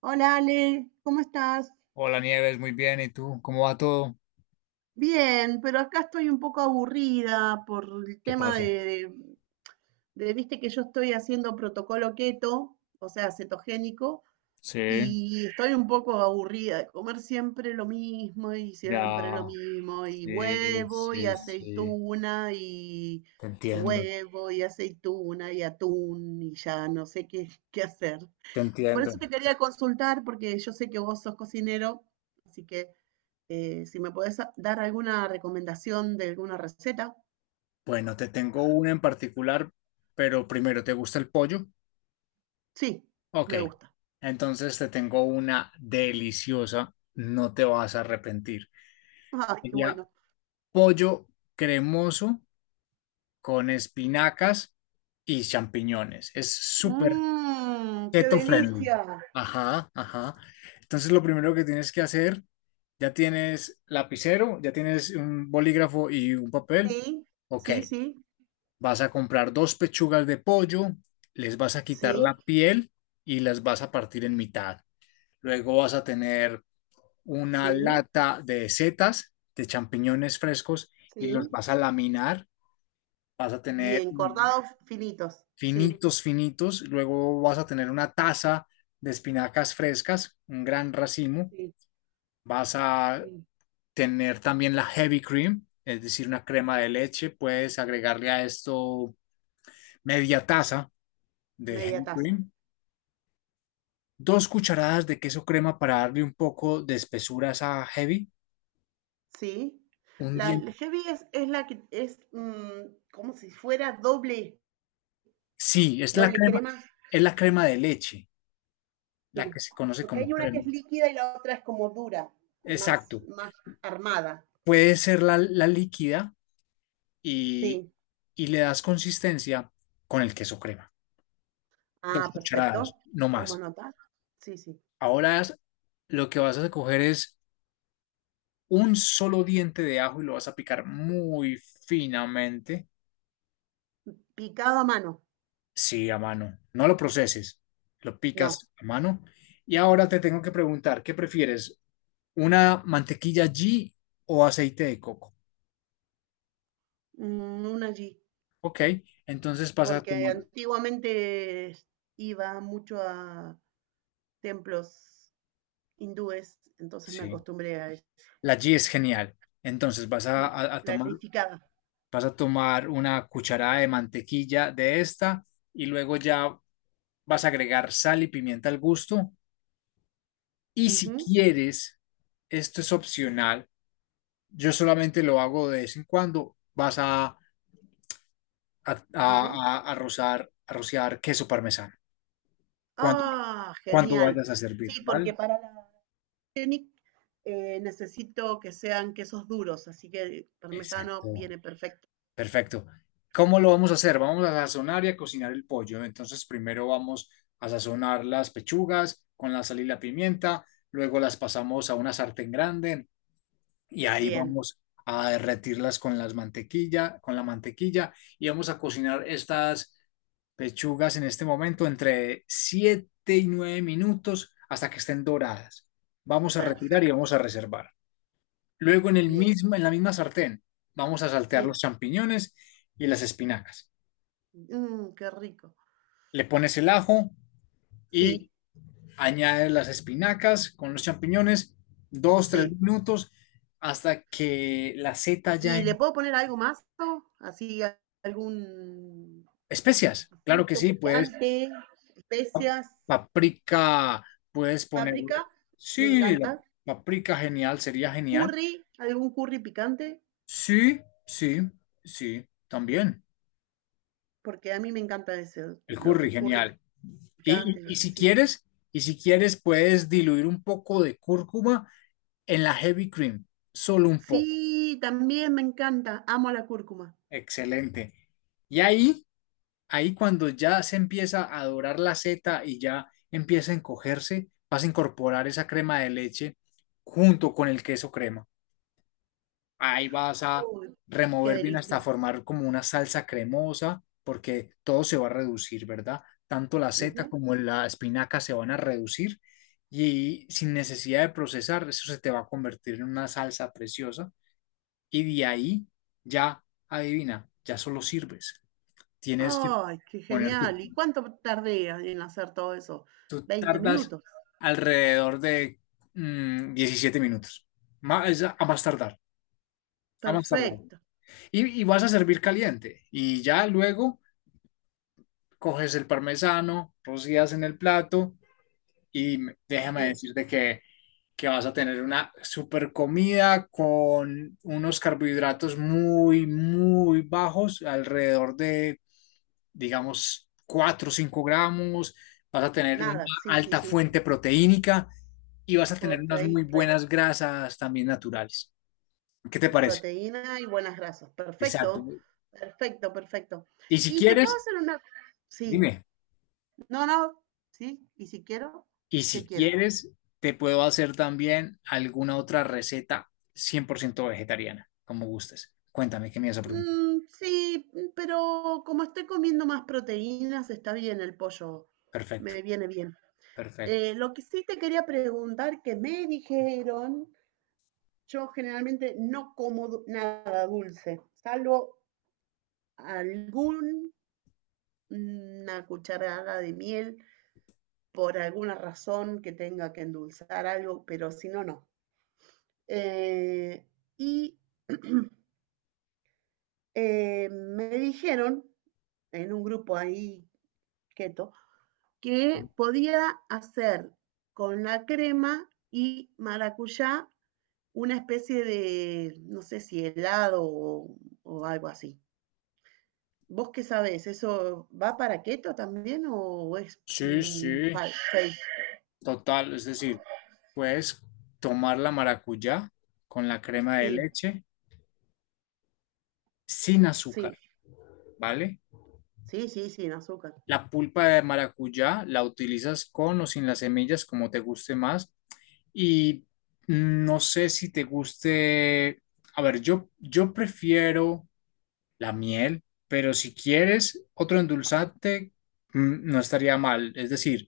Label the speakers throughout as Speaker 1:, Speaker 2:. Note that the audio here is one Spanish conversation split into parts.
Speaker 1: Hola Ale, ¿cómo estás?
Speaker 2: Hola Nieves, muy bien. ¿Y tú? ¿Cómo va todo?
Speaker 1: Bien, pero acá estoy un poco aburrida por el
Speaker 2: ¿Qué
Speaker 1: tema
Speaker 2: pasa?
Speaker 1: de viste que yo estoy haciendo protocolo keto, o sea, cetogénico,
Speaker 2: Sí,
Speaker 1: y estoy un poco aburrida de comer siempre lo mismo y siempre lo
Speaker 2: ya.
Speaker 1: mismo, y
Speaker 2: Sí,
Speaker 1: huevo y
Speaker 2: sí, sí.
Speaker 1: aceituna y
Speaker 2: Te entiendo,
Speaker 1: huevo y aceituna y atún y ya no sé qué hacer.
Speaker 2: te
Speaker 1: Por eso
Speaker 2: entiendo.
Speaker 1: te quería consultar, porque yo sé que vos sos cocinero, así que... Si me podés dar alguna recomendación de alguna receta.
Speaker 2: Bueno, te tengo una en particular, pero primero, ¿te gusta el pollo?
Speaker 1: Sí,
Speaker 2: Ok,
Speaker 1: me gusta.
Speaker 2: entonces te tengo una deliciosa, no te vas a arrepentir.
Speaker 1: Ay, qué
Speaker 2: Sería
Speaker 1: bueno.
Speaker 2: pollo cremoso con espinacas y champiñones. Es súper
Speaker 1: Mmm, qué
Speaker 2: keto friendly.
Speaker 1: delicia.
Speaker 2: Ajá, ajá. Entonces lo primero que tienes que hacer, ya tienes lapicero, ya tienes un bolígrafo y un papel.
Speaker 1: Sí,
Speaker 2: Ok,
Speaker 1: sí, sí,
Speaker 2: vas a comprar dos pechugas de pollo, les vas a quitar la
Speaker 1: sí,
Speaker 2: piel y las vas a partir en mitad. Luego vas a tener una
Speaker 1: sí,
Speaker 2: lata de setas, de champiñones frescos y los
Speaker 1: sí.
Speaker 2: vas a laminar. Vas a tener
Speaker 1: Bien, cortados finitos. Sí,
Speaker 2: finitos, finitos. Luego vas a tener una taza de espinacas frescas, un gran racimo.
Speaker 1: sí,
Speaker 2: Vas a
Speaker 1: sí.
Speaker 2: tener también la heavy cream, es decir, una crema de leche. Puedes agregarle a esto media taza de
Speaker 1: Media
Speaker 2: heavy
Speaker 1: taza.
Speaker 2: cream, dos cucharadas de queso crema para darle un poco de espesura a esa heavy,
Speaker 1: Sí.
Speaker 2: un
Speaker 1: La
Speaker 2: diente.
Speaker 1: el heavy es la que es mm, como si fuera doble,
Speaker 2: Sí,
Speaker 1: doble crema.
Speaker 2: es la crema de leche, la
Speaker 1: Sí.
Speaker 2: que se conoce
Speaker 1: Porque hay
Speaker 2: como
Speaker 1: una que
Speaker 2: crema.
Speaker 1: es líquida y la otra es como dura, más,
Speaker 2: Exacto.
Speaker 1: más armada.
Speaker 2: Puede ser la líquida, y,
Speaker 1: Sí.
Speaker 2: y le das consistencia con el queso crema. Dos
Speaker 1: Ah, perfecto.
Speaker 2: cucharadas, no
Speaker 1: Tomo
Speaker 2: más.
Speaker 1: nota. Sí, sí.
Speaker 2: Ahora lo que vas a coger es un solo diente de ajo y lo vas a picar muy finamente.
Speaker 1: Picado a mano.
Speaker 2: Sí, a mano. No lo proceses, lo
Speaker 1: No,
Speaker 2: picas a mano. Y ahora te tengo que preguntar, ¿qué prefieres? ¿Una mantequilla ghee o aceite de coco?
Speaker 1: mm, un allí.
Speaker 2: Ok, entonces vas a
Speaker 1: Porque
Speaker 2: tomar.
Speaker 1: antiguamente iba mucho a templos hindúes, entonces me
Speaker 2: Sí,
Speaker 1: acostumbré a eso.
Speaker 2: la ghee es genial. Entonces
Speaker 1: Sí, clarificada.
Speaker 2: vas a tomar una cucharada de mantequilla de esta y luego ya vas a agregar sal y pimienta al gusto. Y si
Speaker 1: Ujú.
Speaker 2: quieres, esto es opcional, yo solamente lo hago de vez en cuando, vas a, a, a,
Speaker 1: Dime.
Speaker 2: a- a rozar, a rociar queso parmesano cuando,
Speaker 1: Ah,
Speaker 2: cuando
Speaker 1: genial.
Speaker 2: vayas a servir,
Speaker 1: Sí,
Speaker 2: ¿vale?
Speaker 1: porque para la Scenic necesito que sean quesos duros, así que el parmesano
Speaker 2: Exacto.
Speaker 1: viene perfecto.
Speaker 2: Perfecto. ¿Cómo lo vamos a hacer?
Speaker 1: Sí,
Speaker 2: Vamos a sazonar y a cocinar el pollo. Entonces, primero vamos a sazonar las pechugas con la sal y la pimienta, luego las pasamos a una sartén grande y ahí
Speaker 1: bien,
Speaker 2: vamos a derretirlas con la mantequilla y vamos a cocinar estas pechugas en este momento entre 7 y 9 minutos hasta que estén doradas. Vamos a retirar y
Speaker 1: perfecto,
Speaker 2: vamos a reservar. Luego
Speaker 1: bien.
Speaker 2: en la misma sartén vamos a saltear los
Speaker 1: Sí,
Speaker 2: champiñones y las espinacas.
Speaker 1: mm, qué rico.
Speaker 2: Le pones el ajo
Speaker 1: Sí,
Speaker 2: y añades las espinacas con los champiñones, dos, tres
Speaker 1: sí.
Speaker 2: minutos hasta que la seta ya
Speaker 1: ¿Y le
Speaker 2: en
Speaker 1: puedo poner algo más? Así, algún
Speaker 2: especias. Claro que
Speaker 1: ajito
Speaker 2: sí, puedes
Speaker 1: picante, especias,
Speaker 2: paprika, puedes ponerle.
Speaker 1: páprica, me
Speaker 2: Sí, la
Speaker 1: encanta.
Speaker 2: paprika genial, sería genial.
Speaker 1: Curry, algún curry picante,
Speaker 2: Sí, sí, sí, también.
Speaker 1: porque a mí me encanta ese,
Speaker 2: El
Speaker 1: lo que
Speaker 2: curry
Speaker 1: es curry
Speaker 2: genial.
Speaker 1: picante,
Speaker 2: Y, y- y si
Speaker 1: sí.
Speaker 2: quieres, y si quieres, puedes diluir un poco de cúrcuma en la heavy cream, solo un poco.
Speaker 1: Sí, también me encanta, amo la cúrcuma.
Speaker 2: Excelente. Y ahí cuando ya se empieza a dorar la seta y ya empieza a encogerse, vas a incorporar esa crema de leche junto con el queso crema. Ahí vas a
Speaker 1: Uy, qué
Speaker 2: remover bien hasta
Speaker 1: delicia.
Speaker 2: formar como una salsa cremosa, porque todo se va a reducir, ¿verdad? Tanto la seta
Speaker 1: Ujú.
Speaker 2: como la espinaca se van a reducir y sin necesidad de procesar, eso se te va a convertir en una salsa preciosa y de ahí ya, adivina, ya solo sirves. Tienes que
Speaker 1: Ay, qué
Speaker 2: poner tu,
Speaker 1: genial. ¿Y cuánto tardé en hacer todo eso?
Speaker 2: tú
Speaker 1: 20
Speaker 2: tardas
Speaker 1: minutos.
Speaker 2: alrededor de 17 minutos, más, a más tardar, a más tardar.
Speaker 1: Perfecto.
Speaker 2: Y vas a servir caliente. Y ya luego coges el parmesano, rocías en el plato déjame
Speaker 1: Sí.
Speaker 2: decirte que vas a tener una super comida con unos carbohidratos muy, muy bajos, alrededor de, digamos, 4 o 5 gramos. Vas a tener una
Speaker 1: Nada, sí, sí,
Speaker 2: alta
Speaker 1: sí.
Speaker 2: fuente proteínica y vas a tener unas muy
Speaker 1: protei- pre-
Speaker 2: buenas grasas también naturales. ¿Qué te parece?
Speaker 1: Proteína y buenas grasas.
Speaker 2: Exacto.
Speaker 1: Perfecto, perfecto, perfecto.
Speaker 2: Y si
Speaker 1: Y te puedo
Speaker 2: quieres,
Speaker 1: hacer una... Sí,
Speaker 2: dime.
Speaker 1: no, no, sí. Y si quiero,
Speaker 2: Y
Speaker 1: ¿qué
Speaker 2: si
Speaker 1: quiero?
Speaker 2: quieres, te puedo hacer también alguna otra receta 100% vegetariana, como gustes. Cuéntame, ¿qué me ibas a preguntar?
Speaker 1: Mm, sí, mm, pero como estoy comiendo más proteínas, está bien el pollo.
Speaker 2: Perfecto,
Speaker 1: Me viene bien.
Speaker 2: perfecto.
Speaker 1: Lo que sí te quería preguntar, que me dijeron, yo generalmente no como nada dulce, salvo algún 1 cucharada de miel por alguna razón que tenga que endulzar algo, pero si no, no. Eh, y me dijeron en un grupo ahí keto que podía hacer con la crema y maracuyá una especie no sé si helado o algo así. ¿Vos qué sabés? ¿Eso va para keto también o es
Speaker 2: Sí,
Speaker 1: mm,
Speaker 2: sí,
Speaker 1: fake?
Speaker 2: total. Es decir, puedes tomar la maracuyá con la crema de
Speaker 1: Sí,
Speaker 2: leche sin
Speaker 1: sí.
Speaker 2: azúcar, ¿vale?
Speaker 1: Sí, sí, sin azúcar.
Speaker 2: La pulpa de maracuyá la utilizas con o sin las semillas, como te guste más. Y no sé si te guste. A ver, yo prefiero la miel, pero si quieres otro endulzante, no estaría mal. Es decir,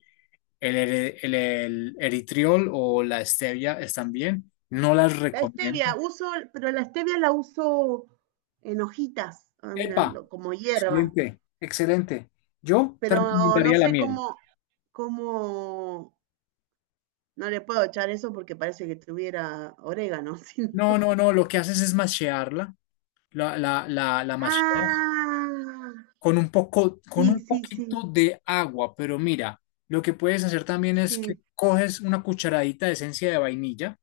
Speaker 2: el eritriol o la stevia están bien. No las
Speaker 1: La stevia,
Speaker 2: recomiendo.
Speaker 1: uso, pero la stevia la uso en hojitas,
Speaker 2: Epa,
Speaker 1: como hierba,
Speaker 2: excelente, excelente. Yo te
Speaker 1: pero no
Speaker 2: recomendaría la
Speaker 1: sé
Speaker 2: miel.
Speaker 1: cómo, no le puedo echar eso porque parece que tuviera orégano, sino-
Speaker 2: No, no, no, lo que haces es mashearla. La masheas
Speaker 1: Ah,
Speaker 2: con
Speaker 1: sí,
Speaker 2: un
Speaker 1: sí,
Speaker 2: poquito
Speaker 1: sí,
Speaker 2: de agua, pero mira, lo que puedes hacer también es que
Speaker 1: sí,
Speaker 2: coges una cucharadita de esencia de vainilla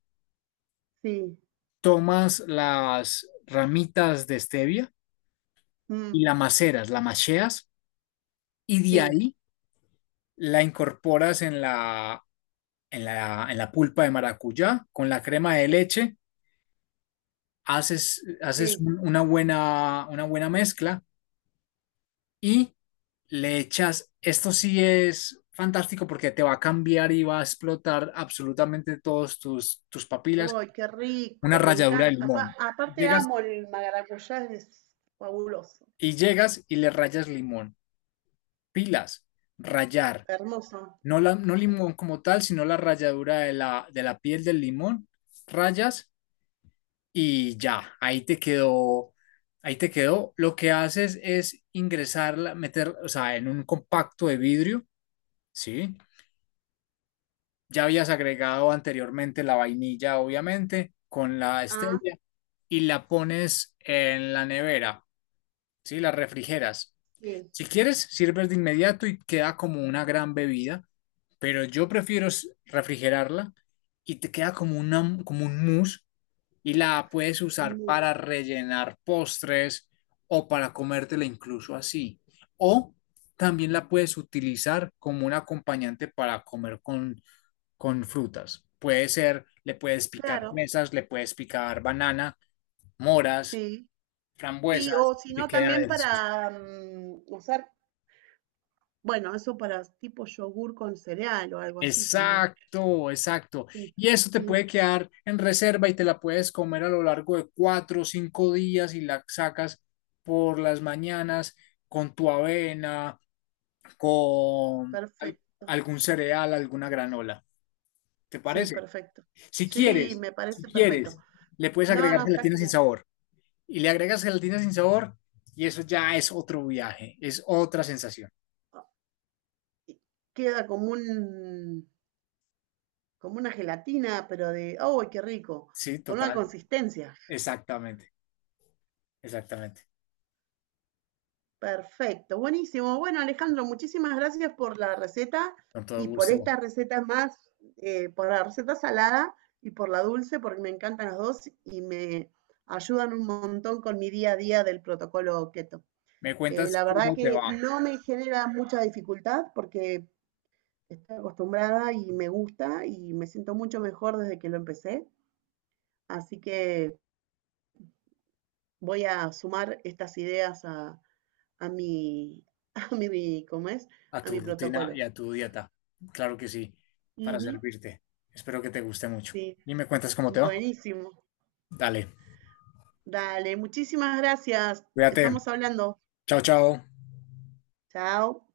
Speaker 1: sí,
Speaker 2: tomas las ramitas de stevia
Speaker 1: mm,
Speaker 2: y la macheas y de
Speaker 1: sí,
Speaker 2: ahí la incorporas en la pulpa de maracuyá con la crema de leche, haces
Speaker 1: sí.
Speaker 2: una buena mezcla y le echas, esto sí es fantástico porque te va a cambiar y va a explotar absolutamente todos tus papilas,
Speaker 1: ¡Ay, qué
Speaker 2: una
Speaker 1: rico! Me
Speaker 2: ralladura de
Speaker 1: encanta.
Speaker 2: limón.
Speaker 1: Aparte
Speaker 2: Llegas
Speaker 1: amo el maracuyá, es fabuloso,
Speaker 2: y llegas y le rayas limón, pilas, rayar
Speaker 1: hermoso.
Speaker 2: no, la, no limón como tal, sino la ralladura de la piel del limón, rayas y ya, ahí te quedó, ahí te quedó. Lo que haces es ingresarla, meter, o sea, en un compacto de vidrio, ¿sí? Ya habías agregado anteriormente la vainilla, obviamente, con la
Speaker 1: Ah,
Speaker 2: stevia y la pones en la nevera, ¿sí? La refrigeras.
Speaker 1: sí,
Speaker 2: Si quieres, sirves de inmediato y queda como una gran bebida, pero yo prefiero refrigerarla y te queda como un mousse y la puedes usar para
Speaker 1: hermoso.
Speaker 2: rellenar postres o para comértela incluso así. O también la puedes utilizar como un acompañante para comer con frutas. Puede ser, le puedes picar
Speaker 1: Claro,
Speaker 2: fresas, le puedes picar banana, moras,
Speaker 1: sí. Sí,
Speaker 2: frambuesas
Speaker 1: o si
Speaker 2: y te
Speaker 1: no,
Speaker 2: queda
Speaker 1: también
Speaker 2: delicioso.
Speaker 1: para mm, usar, bueno, eso para tipo yogur con cereal o algo así también.
Speaker 2: Exacto, exacto.
Speaker 1: Sí,
Speaker 2: Y eso te puede
Speaker 1: sí,
Speaker 2: quedar en reserva y te la puedes comer a lo largo de 4 o 5 días y la sacas por las mañanas con tu avena, con
Speaker 1: perfecto.
Speaker 2: algún cereal, alguna granola. ¿Te
Speaker 1: Sí,
Speaker 2: parece?
Speaker 1: perfecto.
Speaker 2: Si
Speaker 1: Sí,
Speaker 2: quieres,
Speaker 1: me
Speaker 2: si
Speaker 1: parece perfecto.
Speaker 2: quieres, le puedes
Speaker 1: No,
Speaker 2: agregar
Speaker 1: no, está
Speaker 2: gelatina sin
Speaker 1: genial.
Speaker 2: sabor. Y le agregas gelatina sin sabor y eso ya es otro viaje, es otra sensación.
Speaker 1: Ah, y queda como un, como una gelatina, pero de, ¡oh, qué rico!
Speaker 2: Sí,
Speaker 1: Con una
Speaker 2: total.
Speaker 1: consistencia.
Speaker 2: Exactamente, exactamente.
Speaker 1: Perfecto, buenísimo. Bueno, Alejandro, muchísimas gracias por la receta
Speaker 2: Con todo
Speaker 1: y por
Speaker 2: gusto.
Speaker 1: esta receta más, por la receta salada y por la dulce, porque me encantan las dos y me ayudan un montón con mi día a día del protocolo keto.
Speaker 2: Me
Speaker 1: Eh,
Speaker 2: cuentas
Speaker 1: la verdad
Speaker 2: cómo te
Speaker 1: que
Speaker 2: va
Speaker 1: no me genera mucha dificultad porque estoy acostumbrada y me gusta y me siento mucho mejor desde que lo empecé. Así que voy a sumar estas ideas a mi, a mi, ¿cómo es?
Speaker 2: a
Speaker 1: A
Speaker 2: tu
Speaker 1: mi
Speaker 2: rutina y
Speaker 1: protocolo.
Speaker 2: a tu dieta. Claro que sí, para
Speaker 1: Ujú,
Speaker 2: servirte. Espero que te guste mucho.
Speaker 1: sí,
Speaker 2: Y me cuentas cómo te va.
Speaker 1: buenísimo.
Speaker 2: Dale,
Speaker 1: Dale, muchísimas gracias.
Speaker 2: cuídate.
Speaker 1: Estamos hablando.
Speaker 2: Chao, chao.
Speaker 1: Chao.